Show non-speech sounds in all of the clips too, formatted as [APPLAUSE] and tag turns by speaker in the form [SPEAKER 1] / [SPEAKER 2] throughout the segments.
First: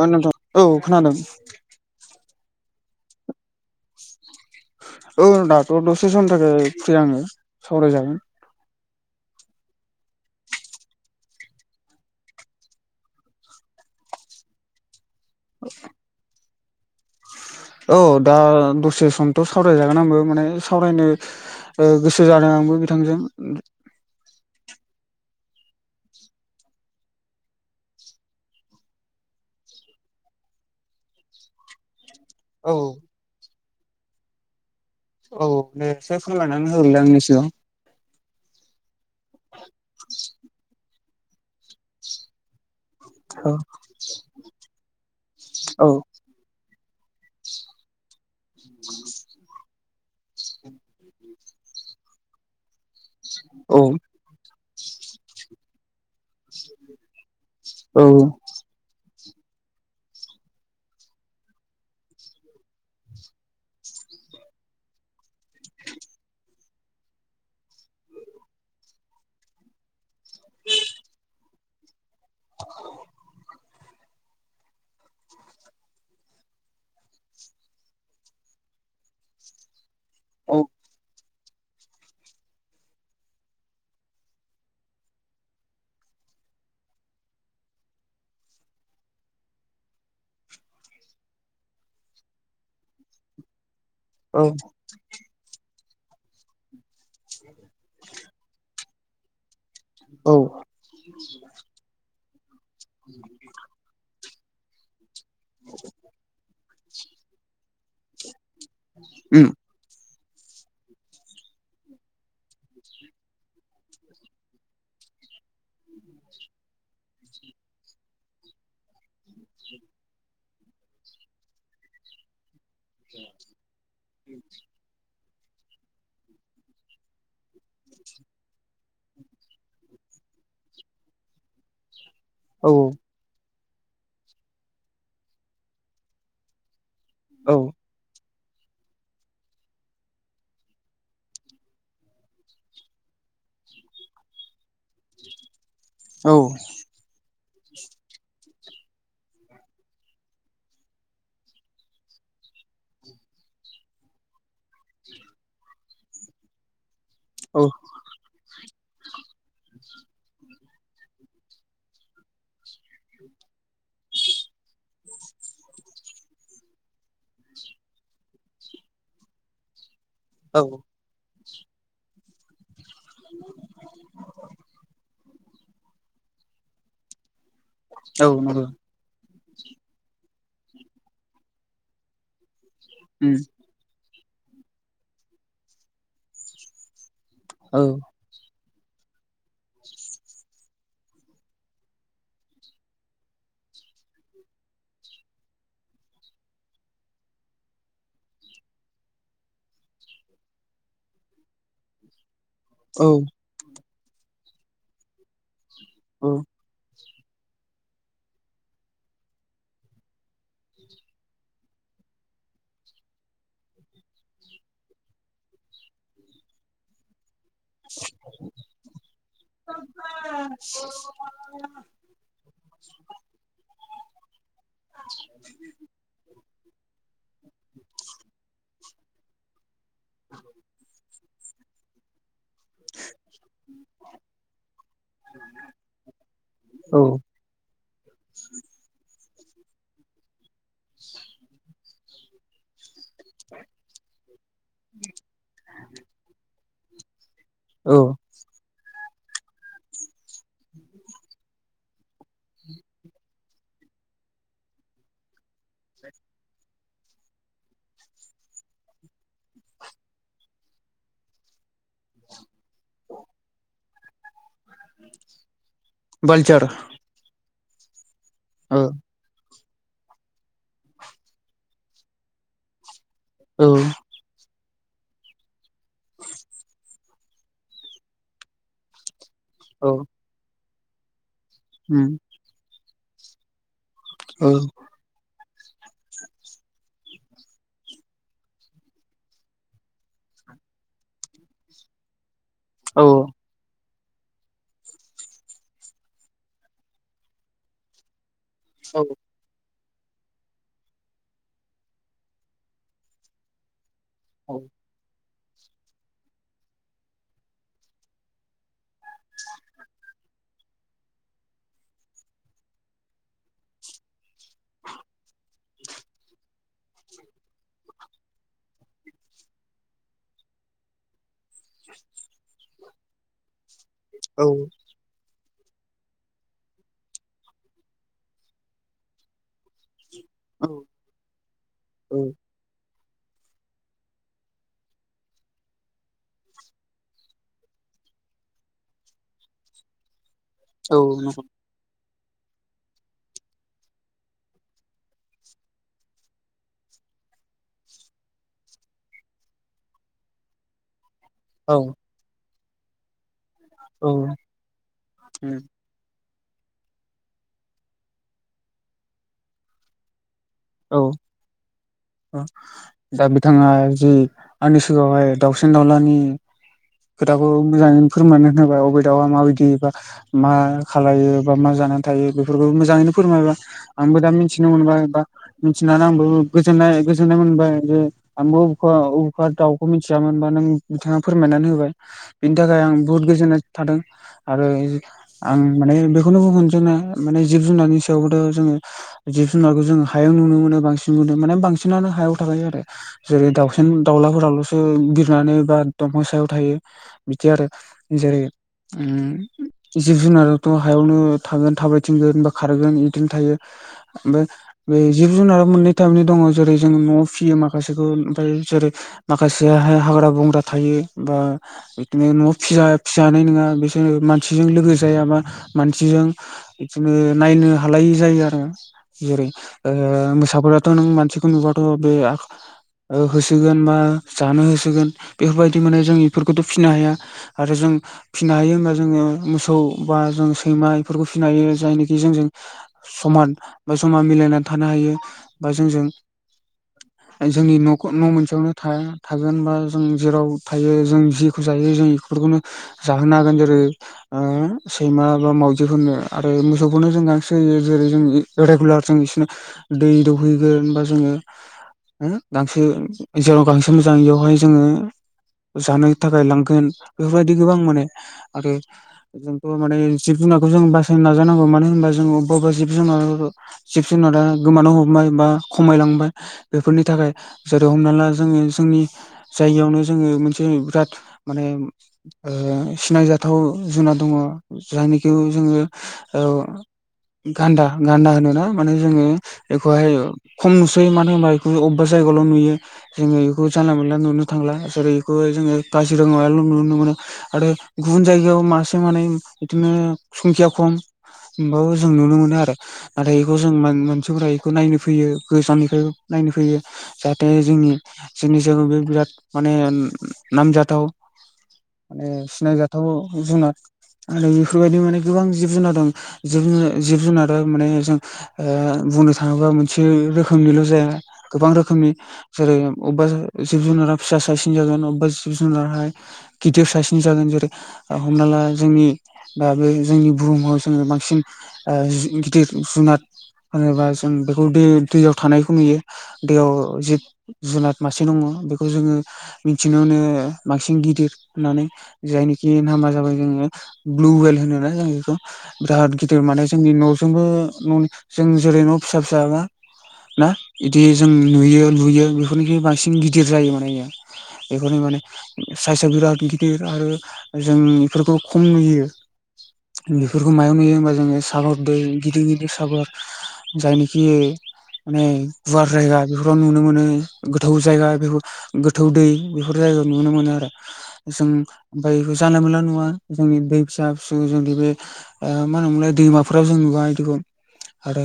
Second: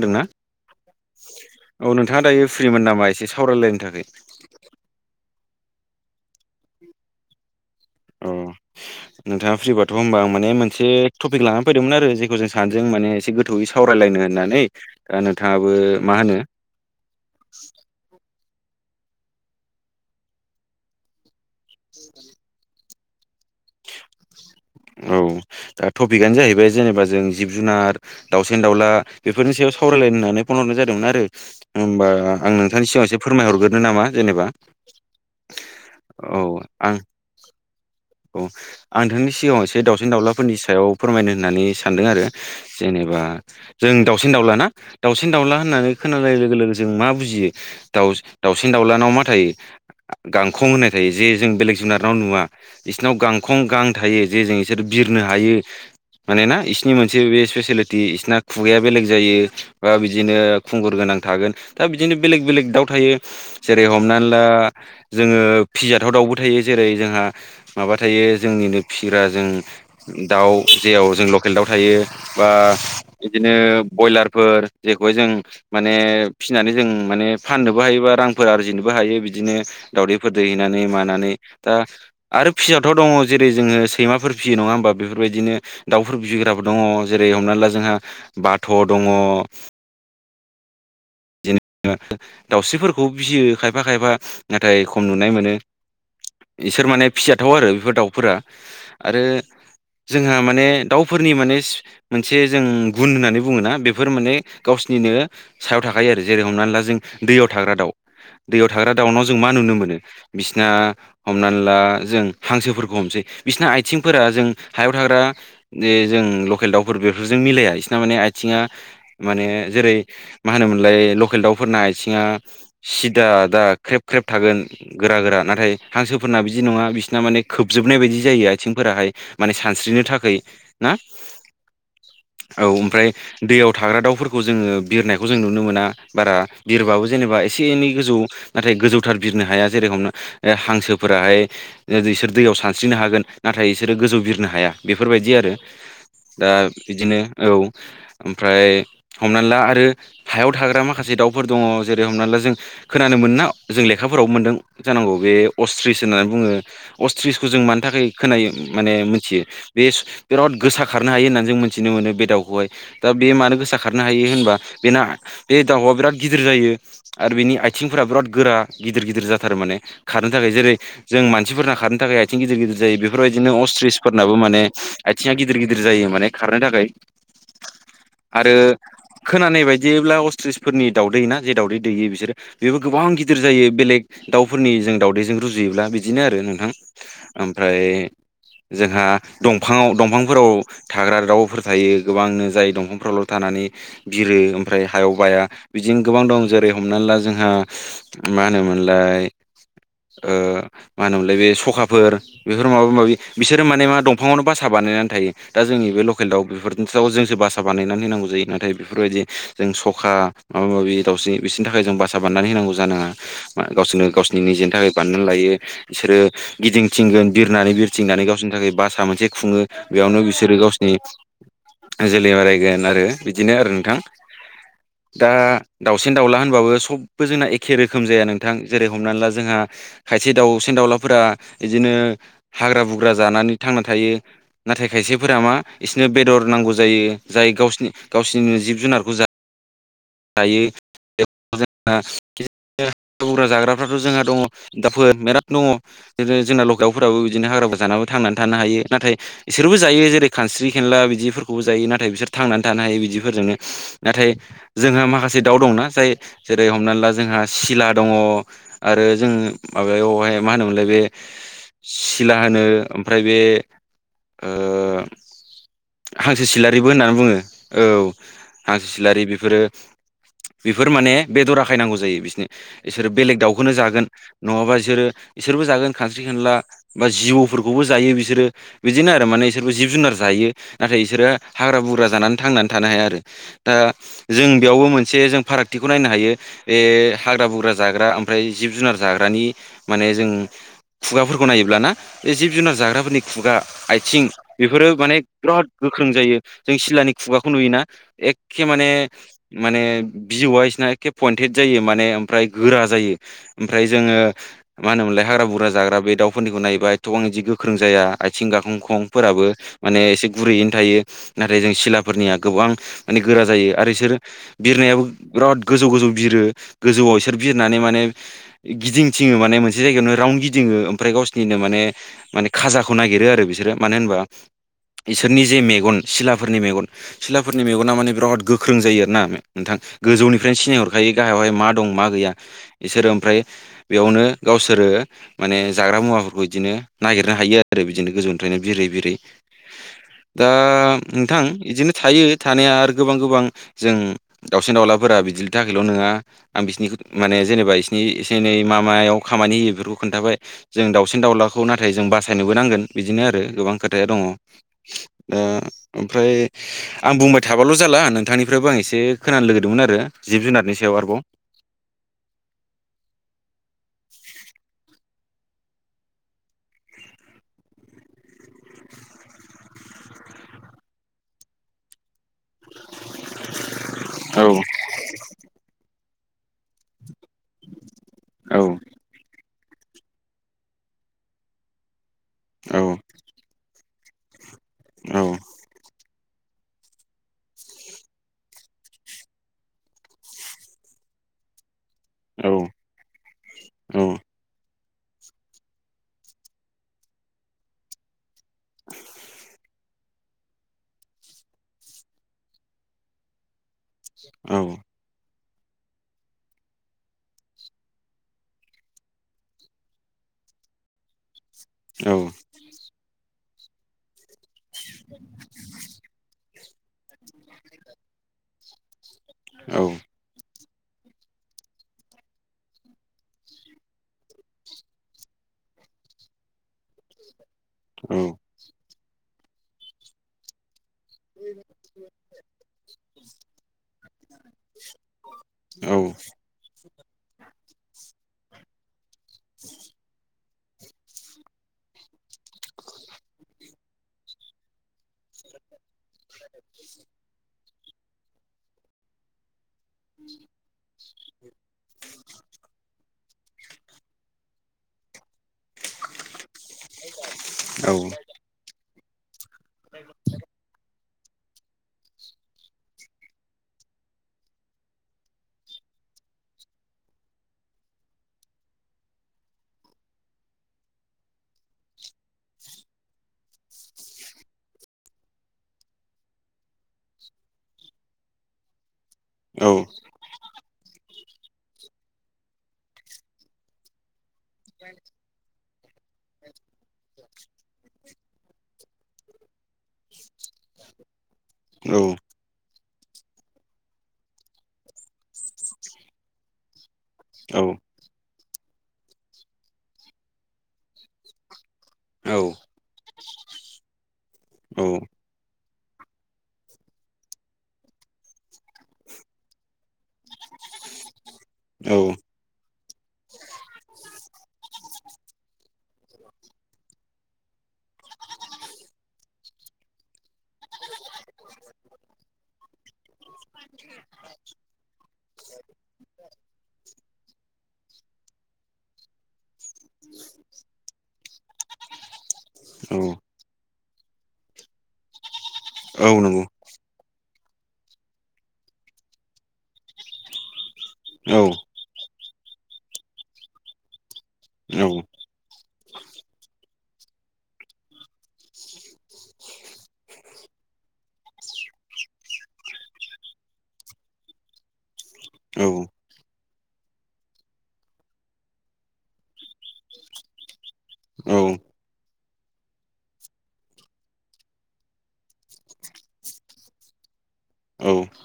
[SPEAKER 1] औ
[SPEAKER 2] ना?
[SPEAKER 1] नोंथां औ खोनादों
[SPEAKER 2] औ नोंथाङा दायो फ्रिमोन नामा एसे सावरायलायनो थाखाय?
[SPEAKER 1] औ दाथ' दसे समनि थाखाय फ्रि आङो सावरायजागोन
[SPEAKER 2] औ नोंथाङा फ्रिबाथ' होनबा आं माने मोनसे टपिक लानानानै फैदोंमोन आरो जेखौ जों सानदों माने एसे गोथौयै सावरायलायनो होननानै दा नोंथाङाबो मा होनो?
[SPEAKER 1] औ दा दसे समथ' सावरायजागोन आंबो माने सावरायनो गोसो जादों आंबो बिथांजों
[SPEAKER 2] औ दा टपिकनो जाहैबाय जेनेबा जों जिब जुनार दावउसेन दाउला बेफोरनि सायाव सावरायलायनो होननानै फन हरनाय जादोंमोन आरो होमबा आं
[SPEAKER 1] औ
[SPEAKER 2] नोंथांनि सिगाङाव एसे फोरमायहरग्रोनो नामा जेनेबा
[SPEAKER 1] औ दस फन
[SPEAKER 2] औ
[SPEAKER 1] लानानै
[SPEAKER 2] आं
[SPEAKER 1] हरलै आंनैसोआव
[SPEAKER 2] औ आं नोंनि सिगाङाव एसे दाउसिन दाउलाफोरनि सायाव फोरमायनो होननानै सानदों आरो जेनेबा जों दाउसिन दाउला ना दाउसिन दाउला होननानै
[SPEAKER 1] औ
[SPEAKER 2] खोनानाय लोगो जों मा बुजियो दउ दाउसिन दाउलानाव मा थायो? गांखं होननाय थायो। जे जों बेलेग जुनाराव नुवा बिसोरनाव गांखं
[SPEAKER 1] औ
[SPEAKER 2] गां थायो जे जों बिसोर बिरनो हायो मानोना बिसोरनि मोनसे बे स्पेसिलिटि बिसोरना खुगाया बेलेग जायो बा बिदिनो खुंगुर गोनां थागोन दा बिदिनो बेलेग बेलेग दाउ थायो। जेरै हमनानै ला जोङो फिजाथाव दाउबो थायो जेरै जोंहा माबा थायो जोंनिनो फिसिग्रा जों दाउ जेराव जों लकेल दाउ थायो। बा बिदिनो बयलारफोर जेखौ जों माने फिनानै जों माने फाननोबो हायो बा रांफोर आरजिनोबो हायो बिदिनो दावदैफोर
[SPEAKER 1] औ
[SPEAKER 2] दैहैनानै मानानै दा आरो फिसिजाथाव' दङ' जेरै जोङो सैमाफोर फिसियो नङा होमबा बेफोरबायदिनो दाउफोर फिसिग्राफोर दङ' जेरै हमनानै ला जोंहा बाथ' दङ' जेनेबा दाउस्रिफोरखौ फियो खायफा खायफा
[SPEAKER 1] औ
[SPEAKER 2] नाथाय खम नुनाय मोनो। बिसोर माने फिजाथाव आरो बेफोर दाउफोरा आरो जोंहा
[SPEAKER 1] औ
[SPEAKER 2] माने दाउफोरनि माने मोनसे जों गुन होननानै बुङोना बेफोर माने गावसोरनिनो सायाव थाखायो आरो जेरै हमनानै ला जों दैयाव थाग्रा दाउ दैयाव थाग्रा दाउनाव जों
[SPEAKER 1] उम
[SPEAKER 2] मा नुनो मोनो? बिसिना हमनानै ला जों हांसोफोरखौ हमसै बिसना आथिंफोरा जों हायाव थाग्रा बे जों लकेल दाउफोर बेफोरजों मिलाया बिसिना माने आथिङा माने जेरै मा होनोमोनलाय लकेल दाउफोरना आथिङा सिदा दा ख्रेब ख्रेब थागोन। गोरा गोरा नाथाय हांसोफोरना बिदि नङा बिसिना माने खोबजोबनाय बायदि जायो आथिंफोराहाय। माने सानस्रिनो थाखोय ना?
[SPEAKER 1] [INAUDIBLE]
[SPEAKER 2] औ ओमफ्राय दैयाव थाग्रा दाउफोरखौ जोङो बिरनायखौ जों नुनो मोना बारा। बिरबाबो जेनेबा
[SPEAKER 1] औ
[SPEAKER 2] एसे एनै गोजौ नाथाय गोजौथार बिरनो हाया जेरे हमना ओ हांसोफोराहाय ओ बिसोर दैयाव सानस्रिनो हागोन नाथाय बिसोरो गोजौ बिरनो हाया बेफोरबायदि आरो।
[SPEAKER 1] औ
[SPEAKER 2] दा बिदिनो औ ओमफ्राय हमनानै ला आरो हायाव थाग्रा माखासे दाउफोर दङ' जेरै हमना ला जों खोनानो मोना जों लेखाफोराव मोन्दों जानांगौ बे अस्थ्रिस होननानै बुङो। अस्थ्रिसखौ जों
[SPEAKER 1] औ
[SPEAKER 2] मानो थाखाय खोनायो माने मोनथियो बे बिराद गोसा खारनो हायो होननानै जों मिथिनो मोनो बे दाउखौहाय। दा बे मानो गोसा खारनो हायो होनबा बेना बे दाउआ बिराद गिदिर जायो। आरो बिनि आथिंफोरा बिराद गोरा गिदिर गिदिर जाथार माने खारनो थाखाय
[SPEAKER 1] औ
[SPEAKER 2] जेरै जों मानसिफोरना खारनो थाखाय आथिं गिदिर गिदिर जायो बेफोरबायदिनो अस्थ्रिसफोरनाबो माने आथिङा गिदिर गिदिर जायो माने खारनो थाखाय
[SPEAKER 1] औ
[SPEAKER 2] आरो
[SPEAKER 1] नंगौ
[SPEAKER 2] खोनानाय बायदि जेब्ला अस्थ्रिसफोरनि दाउदै ना जे दावदै दैयो बिसोरो बेबो गोबां
[SPEAKER 1] उम
[SPEAKER 2] गिदिर जायो बेलेग दाउफोरनि जों दावदैजों रुजुयोब्ला बिदिनो आरो नोंथां
[SPEAKER 1] औ
[SPEAKER 2] ओमफ्राय जोंहा दंफाङाव दंफांफोराव थाग्रा दाउफोर थायो गोबांनो जाय दंफांफोरावल' थानानै बिरो ओमफ्राय हायाव बाया बिदिनो गोबां दं'जेरै हमनानै ला जोंहा मा होनोमोनलाय ओ मा होनोमोनलाय बे सखाफोर बेफोर माबा
[SPEAKER 1] औ
[SPEAKER 2] माबि बिसोरो माने मा दंफाङावनो बासा बानायनानै थायो दा जोंनि बे लकेल
[SPEAKER 1] औ
[SPEAKER 2] दाउ बेफोरजों जाव जोंसो बासा बानायनानै होनांगौ जायो नाथाय बेफोरबायदि जों स'खा माबा माबि दावउसिन बिसिनि थाखाय जों बासा बान्नानै होनांगौ जानाङा। मा गावसोरनो गावसिनि निजेनि थाखाय बानायनानै लायो बिसोरो गिदिंथिंगोन बिरनानै बिरथिंनानै गावसोरनि थाखाय बासा मोनसे खुङो बेयावनो बिसोरो गावसोरनि
[SPEAKER 1] [INAUDIBLE]
[SPEAKER 2] जोलै बारायगोन आरो बिदिनो आरो नोंथां।
[SPEAKER 1] [INAUDIBLE]
[SPEAKER 2] ओ दाउसिन दाउला होनबाबो सबबो जोंना एखे रोखोम जाया नोंथां जेरै हमनानै ला जोंहा खायसे दाउसेन दाउलाफोरा बिदिनो हाग्रा बुग्रा जानानै थांना थायो नाथाय खायसेफोरा मा बिसोरनो बेदर नांगौ
[SPEAKER 1] औ
[SPEAKER 2] जायो। जाय गावसिनि गावसिनि जिब जुनारखौ जाय जायो [UNINTELLIGIBLE] जोंहा [UNINTELLIGIBLE] जाग्राफ्राथ' जोंहा दङ' [UNINTELLIGIBLE] जोंना ल दावफोराबो बिदिनो हाग्राबो
[SPEAKER 1] औ
[SPEAKER 2] जानाबो थांनानै थानो हायो नाथाय बिसोरबो जायो जेरै खानस्रि खेनला बिदिफोरखौबो जायो नाथाय बिसोर थांनानै थानो हायो बिदिफोरजोंनो। नाथाय जोंहा माखासे दाउ दंना जाय जेरै हमना ला जोंहा सिला दङ आरो जों माबायावहाय मा होनोमोनलाय बे सिला होनो ओमफ्राय बे हांसो
[SPEAKER 1] बालचार
[SPEAKER 2] सिलारिबो होननानै बुङो औ
[SPEAKER 1] औ
[SPEAKER 2] हांसो सिलारि बेफोरो बेफोर माने बेदरााखायनांगौ जायो बिसोरनो बिसोरो बेलेग
[SPEAKER 1] औ
[SPEAKER 2] दाउखौनो जागोन नङाबा बिसोरो बिसोरबो जागोन खानस्रि खनला बा जिबौफोरखौबो जायो बिसोरो बिदिनो आरो माने बिसोरबो जिब
[SPEAKER 1] औ
[SPEAKER 2] जुनार जायो नाथाय बिसोरो हाग्रा बुग्रा
[SPEAKER 1] उम
[SPEAKER 2] जानानै थांनानै थानो हाया आरो दा जों
[SPEAKER 1] औ
[SPEAKER 2] बेयावबो मोनसे जों फारागथिखौ नायनो हायो बे हाग्रा बुग्रा जाग्रा ओमफ्राय जिब जुनार जाग्रानि माने जों खुगाफोरखौ नायोब्लाना बे जिब जुनार
[SPEAKER 1] औ
[SPEAKER 2] जाग्राफोरनि खुगा आथिं बेफोरो माने बिराद गोख्रों जायो जों सिलानि खुगाखौ नुयोना एखे माने
[SPEAKER 1] औ
[SPEAKER 2] माने भिु वाइसना एखे पइन्टेड जायो माने ओमफ्राय गोरा जायो ओमफ्राय जोङो
[SPEAKER 1] औ।
[SPEAKER 2] मा होनोमोनलाय हाग्रा बुरजा जाग्रा बे दाउफोरनिखौ नायोबा थबां बिदि गोख्रों जाया आथिं गाखांखंफोराबो माने गुरैयैनो थायो नाथाय जों सिलाफोरनिया गोबां माने गोरा जायो आरो बिसोर बिरनायाबो बिराद गोजौ गोजौ बिरो गोजौआव इसोर बिरनानै माने गिदिंथिङो माने मोनसे जायगायावनो राउन्ड गिदिङो ओमफ्राय गावसोर बिदिनो माने माने खाजाखौ नागिरो आरो बिसोरो मानो होनबा
[SPEAKER 1] औ।
[SPEAKER 2] इसोरनि जे मेगन सिलाफोरनि मेगन सिलाफोरनि मेगना माने बिराद गोख्रों जायो आर ना नोंथां गोजौनि बेफ्रायनो
[SPEAKER 1] औ
[SPEAKER 2] सिनायहरखायो गाहायावहाय मा दं मा
[SPEAKER 1] औ
[SPEAKER 2] गैया बिसोरो ओमफ्राय बेयावनो गावसोरो माने जाग्रा मुवाफोरखौ बिदिनो नागिरनो हायो आरो बिदिनो गोजौनिफ्रायनो बिरै बिरै दा
[SPEAKER 1] औ नंगौ
[SPEAKER 2] नोंथां बिदिनो थायो थानाया आरो गोबां गोबां जों दाउसिन दाउलाफोरा बिदिनि थाखायल' नङा आं बिसोरनिखौ माने जेनेबा बिसिोरनि एसेनै माबायाव खामानि होयो बेफोरखौ खोन्थाबाय जों दाावसिन दाउलाखौ नाथाय
[SPEAKER 1] औ
[SPEAKER 2] जों बासायनोबो नांगोन बिदिनो आरो गोबां खोथाया दङ
[SPEAKER 1] औ
[SPEAKER 2] ओ। ओमफ्राय आं बुंबाय थाबाल' जाला नोंथांनिफ्रायबो आं एसे खोनानो लगैदोंमोन आरो जिब जुनारनिस
[SPEAKER 1] औ। दा बिथाङा जि आंनि सिगाङावहाय दाउसिन दाउलानि खोथाखौ मोजाङै फोरमानो होनोबाय अबे दाउआ माबायदिबा मा खालायो बा मा जानानै थायो बेफोरखौ मोजाङैनो फोरमायबा आंबो दा
[SPEAKER 2] औ
[SPEAKER 1] मिथिनो मोनबाया मिथिनानै आंबो गोजनाय गोजोननाय मोनबाय जे
[SPEAKER 2] औ
[SPEAKER 1] आंबोबे अबेखा दाउ खौ मिथियामोनबा नों बिथाङा फोरमायनानै होबाय बिनि
[SPEAKER 2] औ
[SPEAKER 1] थाखाय आं बुहुद गोजोननाय थादों आरो
[SPEAKER 2] औ
[SPEAKER 1] आं माने बेखौनोबो मोनदोंना माने जिब जुनारनि सायावबोथ' जोङो जिब जुनारखौ जोङो हायाव नुनो मोनो बांसिन नुो माने बांसिन बांसिनानो हायाव
[SPEAKER 2] औ
[SPEAKER 1] थायो आरो जेरै दाउसिन
[SPEAKER 2] औ
[SPEAKER 1] दावउलाफोर दावउला बिरनानै बा दंफां सायाव थायो बिदि आरो जेरै उम। जिब जुनारथ' हायावनो थागोन थाबायथिंगोन बा खारगोन बिदिनो थायो
[SPEAKER 2] औ
[SPEAKER 1] ओमफ्राय बे जिब जुनार मोननै टाइमनो दङ जेरै जों न'आव फियो माखासेखौ ओमफ्राय जेरै माखासेयाहाय हाग्रा बंग्रा थायो बा
[SPEAKER 2] औ
[SPEAKER 1] बिदिनो न'आव फि फि जानाय नङा बिसोरो मानसि मानसिजों लोगो जायाबा मानसिजों बिदिनो नायनो हालायि जायो आरो जै
[SPEAKER 2] औ
[SPEAKER 1] मोसाफोरााथ' नों मानसिखौ नुबाथ' बे ओ-होसोगोन बा जानो होसोगोन बेफोरबायदि माने जों बेफोरखौथ फिसिनो हाया आरो जों
[SPEAKER 2] औ
[SPEAKER 1] फिनो हायो होनबा जोङो मोसौ बा जों सैमा फोरबो फिनो हायो जायनोखि जों समान बा समान मिलायन थानो हायो बा जोंजों जोंनि न मोनसेयावनो थाया थागोन बा जों जेराव थायो जों जेखौ जायो जों बेफोरखौनो जाहोनो हागोन जेरैओ- सैमा बा मावजि बिदिफोरनो आरो मोसौफोरनो जों गांसो होयो जेरै जों रेगुलार जों बिसनो दै दौहैगोन बा जोङो हम गांसो जेराव गांसो मोजां इयावहाय जोङो जानो थाखाय लांगोन। बेफोर बायदि गोबां माने आरो जोंथ माने जिब जुनारखौ जों बा सायनो नाजानांगौ मानो होनबा जों अबा अबा जिब जुनार जिब जुनारा गोमानो हमबाय बा खमायलांबाय। बेफोरनि थाखाय जेरै हमना ला जोङो जोंनि जायियावनो जोङो मोनसे बिराद माने ओ-सिनायजाथाव जुनार दङ जायनिखौ जोङो औ। गान्दा गान्दा होनोना माने जोङो बेखौहाय। खम नुसोयो मानो होनबा बेखौ अबेबा जायगाल‌ नुयो जोङो बेखौ जानला मोनला नुनो थांला जेरै खौ जोङो काजिरङाल नुनो मोनो। आरो गुबुन जायगायाव मासे मानैे इदिनो संखिया खम। होमबाबो जों नुनो मोनो आरो नाथाय। बेखौ जों मानसिफोरा बेखौ नायनो फैयो गोजाननिफ्राय नायनो फैयो जाहाथे जोंनि। जोंनि जो बिराद माने नामजाथाव। ओ सिनायजाथाव जुनाद आरो
[SPEAKER 2] औ
[SPEAKER 1] बेफोरबायदि माने गोबां जिब जुनार दं जिब जुन जिब जुनार माने जों। ओ बुंनो थाङोबा मोनसे रोखोमनिल जाया गोबां
[SPEAKER 2] औ
[SPEAKER 1] रोखोमनि जेरै अबेबा जिब जुनारा फिसा सासेन जागोन अबेबा जिब जुनारहाय गिदिर फिसासिन जागोन जेरै। ओ-हमना ला जोंनि दा बे जोंनि बुहुमाव जोङो बांसिन ओ जि गिदिर जुनार होनोबा जों बेखौ दै दैयाव थानायखौ नुयो दैयाव जि जुनाद मासे दङ बेखौ जोङो। मिथिनायावो बांसिन गिदिर होननानै जायनिखि
[SPEAKER 2] औ
[SPEAKER 1] नामा जाबाय। जोंङो ब्लुवेल होनोना जों बेखौ
[SPEAKER 2] औ
[SPEAKER 1] बिराद गिदिर
[SPEAKER 2] नंगौ
[SPEAKER 1] माने जोंनि नजोंबो ननि जों जेरै न फिसा फिसा ना ना बिदि जों
[SPEAKER 2] औ
[SPEAKER 1] नुयो लुयो। बेफोरनिख्रुइ बांसिन गिदिर जायो माने इयो बेखौनो माने साइसआ बिराद गिदिर आरो जों इफोरखौ खम नुयो। बेफोरखौ मायाव नुयो हबा जोङो सागर दै गिदिर गिदिर सागर जायनिखि माने
[SPEAKER 2] औ
[SPEAKER 1] गुवार जायगा बेफोराव नुनो मोनो गोथौ जायगा बेफोर गोथौ दै बेफोर जायगायाव नुनो मोनो आरो।
[SPEAKER 2] औ
[SPEAKER 1] जों ओमफ्राय बे जानाय मोनला नुवा जोंनि दै फिसा फिसौ जोंनि बे ओ मा होनोमोनलाय दैमाफोराव जों नुवा इदिखौ।
[SPEAKER 2] औ
[SPEAKER 1] आरो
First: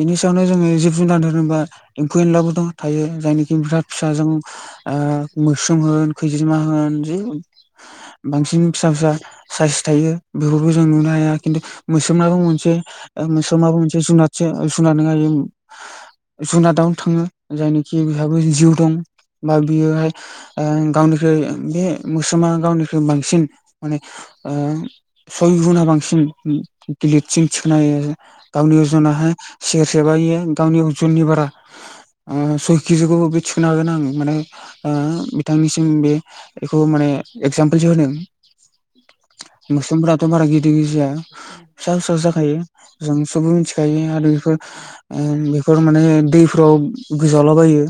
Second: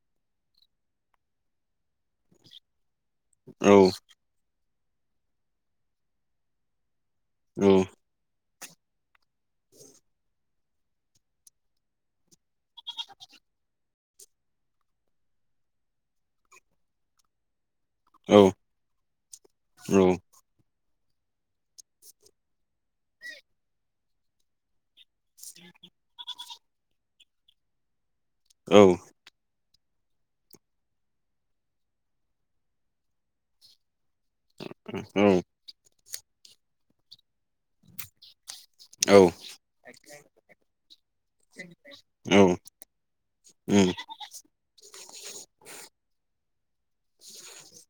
[SPEAKER 1] इनि सायावनो जोङो जिब जुनार दोनो एम्फौ एनलाबो दं थायो जायनिखि
[SPEAKER 2] औ
[SPEAKER 1] बिराद फिसा जों। ओ मोस्रोम होन खैजिमा होन जि
[SPEAKER 2] औ
[SPEAKER 1] बांसिन फिसा फिसा। साइस थायो बेफोरखौ जों नुनो हाया खिन्थु मोस्रोमाबो मोनसे ओ मो माबा मोनसे जुनारसे सुनारनो हायो जुनादाव थाङो जायनोखि बेहाबो जिउ दं बा बियोहाय ओ गावनिख्रुइ बे मोस्रोमा गावनिख्रुइ बांसिन माने ओ सय गुना बांसिन गिलिरसिन थिखोनो हायो आरो।
[SPEAKER 2] औ
[SPEAKER 1] गावनि
[SPEAKER 2] औ
[SPEAKER 1] अजनाहाय सेरसे बा इयो गावनि अजननि बारा ओ सय किजिखौ बे थिखोनो हागोन आं माने ओ बिथांनिसिम बे एखौ माने एजाम्फोलसो होनो मोस्रोमफोराथ बारा गिदिर गिदिर जाया फिसा फिसासो जाखायो जों सबबो मिथिखायो आरो बेफोर ओ बेफोर माने दैफ्राव गोजावलाबायो।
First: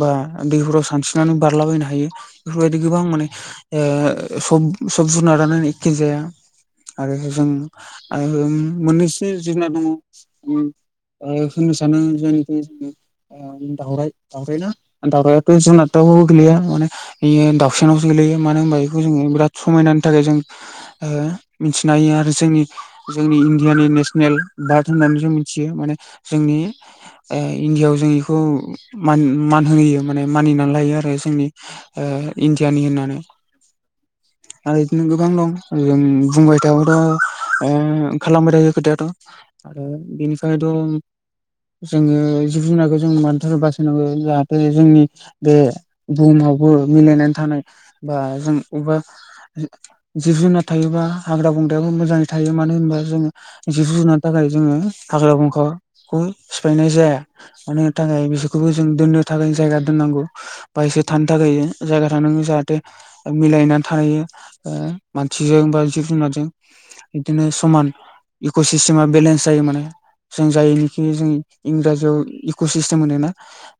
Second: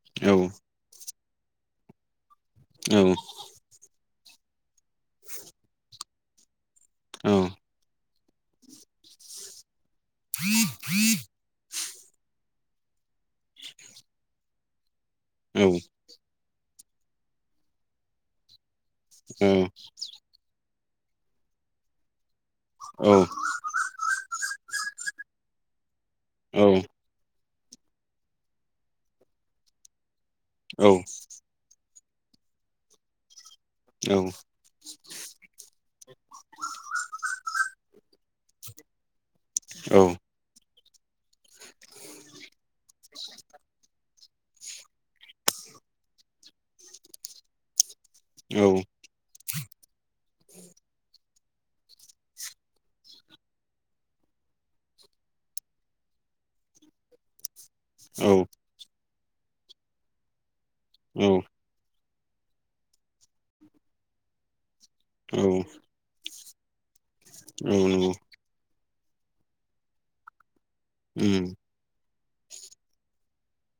[SPEAKER 1] बा दैफोराव सानस्रिनानै बारलाबायनो हायो बेफोरबायदि गोबां माने ओ सब सब जुनारानो एखे जाया आरो जों ओ मोननै जिब जुनार दंङ ओ होननो सानो जायनिख्रुइ ओ दावराय दावउरायना दावरायथ' जुनाद दावबो गोलैया माने बियो दाउसेनावसो गोलैयो मानो होनबा जोंङो बिराद समायनानि थाखाय जों ओ मिथिनो हायो आरो जोंनि जोंनि इण्डियानि नेसनेल भार्क होननानै जों मिथियो माने जोंनि
[SPEAKER 2] उम
[SPEAKER 1] ओ इण्डियाआव जों बेखौ मान होहोयो माने मानिनानै
[SPEAKER 2] औ औ
[SPEAKER 1] लायो आरो जोंनि ओ इणडियानि होननानै
[SPEAKER 2] औ
[SPEAKER 1] आरो बिदिनो गोबां दं जों बुंबाय थाबाथ' ओ खालामबाय थायो खोथाया आरो बिनिखायथ' जोंङो जिब जुनारखौ जों मानोथार बासायनांगौ जाहाथे जोंनि बे बुहुमावबो मिलायनानै थानाय बा जों अबेबा जिब जुनार थायोबा हाग्रा बंगायाबो मोजाङै थायो मानो होनबा जोंङो जिब जुनार थाखाय जोंङो हाग्रा बंग्राखौनो सिफायनाय जाया मानो थाखाय
[SPEAKER 2] औ
[SPEAKER 1] बिसोरखौबो जों दोननो थाखाय जायगा दोननांगौ बासे
[SPEAKER 2] औ
[SPEAKER 1] थानो थाखाय जायगा थांनांगौ जाहाथे मिलायना थायो ओ मानसिजों बा जिब जुनारजों बिदिनो
[SPEAKER 2] औ औ
[SPEAKER 1] समान
[SPEAKER 2] नंगौ
[SPEAKER 1] इक' सिस्टेमा बेलेन्स जायो माने जों जायनिखिनि जों
[SPEAKER 2] उम
[SPEAKER 1] इंराजियाव इक' सिस्टेम होनो ना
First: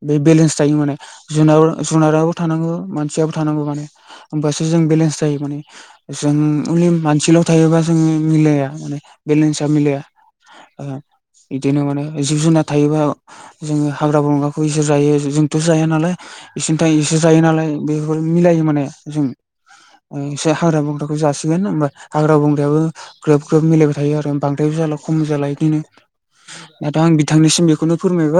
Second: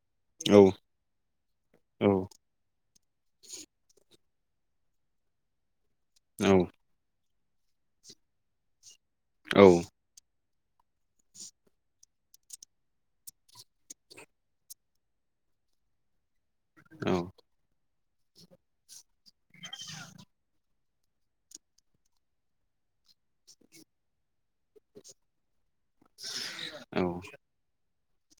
[SPEAKER 1] बे
[SPEAKER 2] औ
[SPEAKER 1] बेलेन्स थायो माने जुन जुनाराबो थानांगौ मानसियाबो थानांगौ माने होमबासो जों बेलेन्स जायो माने जों अनलि मानसिल' थायोबा जोंङो मिलाया माने बेलेन्सा मिलाया ओ बिदिनो माने जिब जुनार थायोबा जोंङो हाग्रा बंग्राखौ इसोर जायो जोंथ' जाया नालाय इसेनि थ
[SPEAKER 2] औ
[SPEAKER 1] एसे जायो नालाय बेफोर मिलायो माने जों से हाग्रा बंग्राखौ जासिगोन होमबा हाग्रा बंग्रायाबो ग्रोब ग्रोब मिलायबाय थायो आरो बांद्रायबो जाला खमबो जाला बिदिनो
[SPEAKER 2] औ
[SPEAKER 1] नाथाय आं बिथांनिसिम बेखौनो फोरमायबाय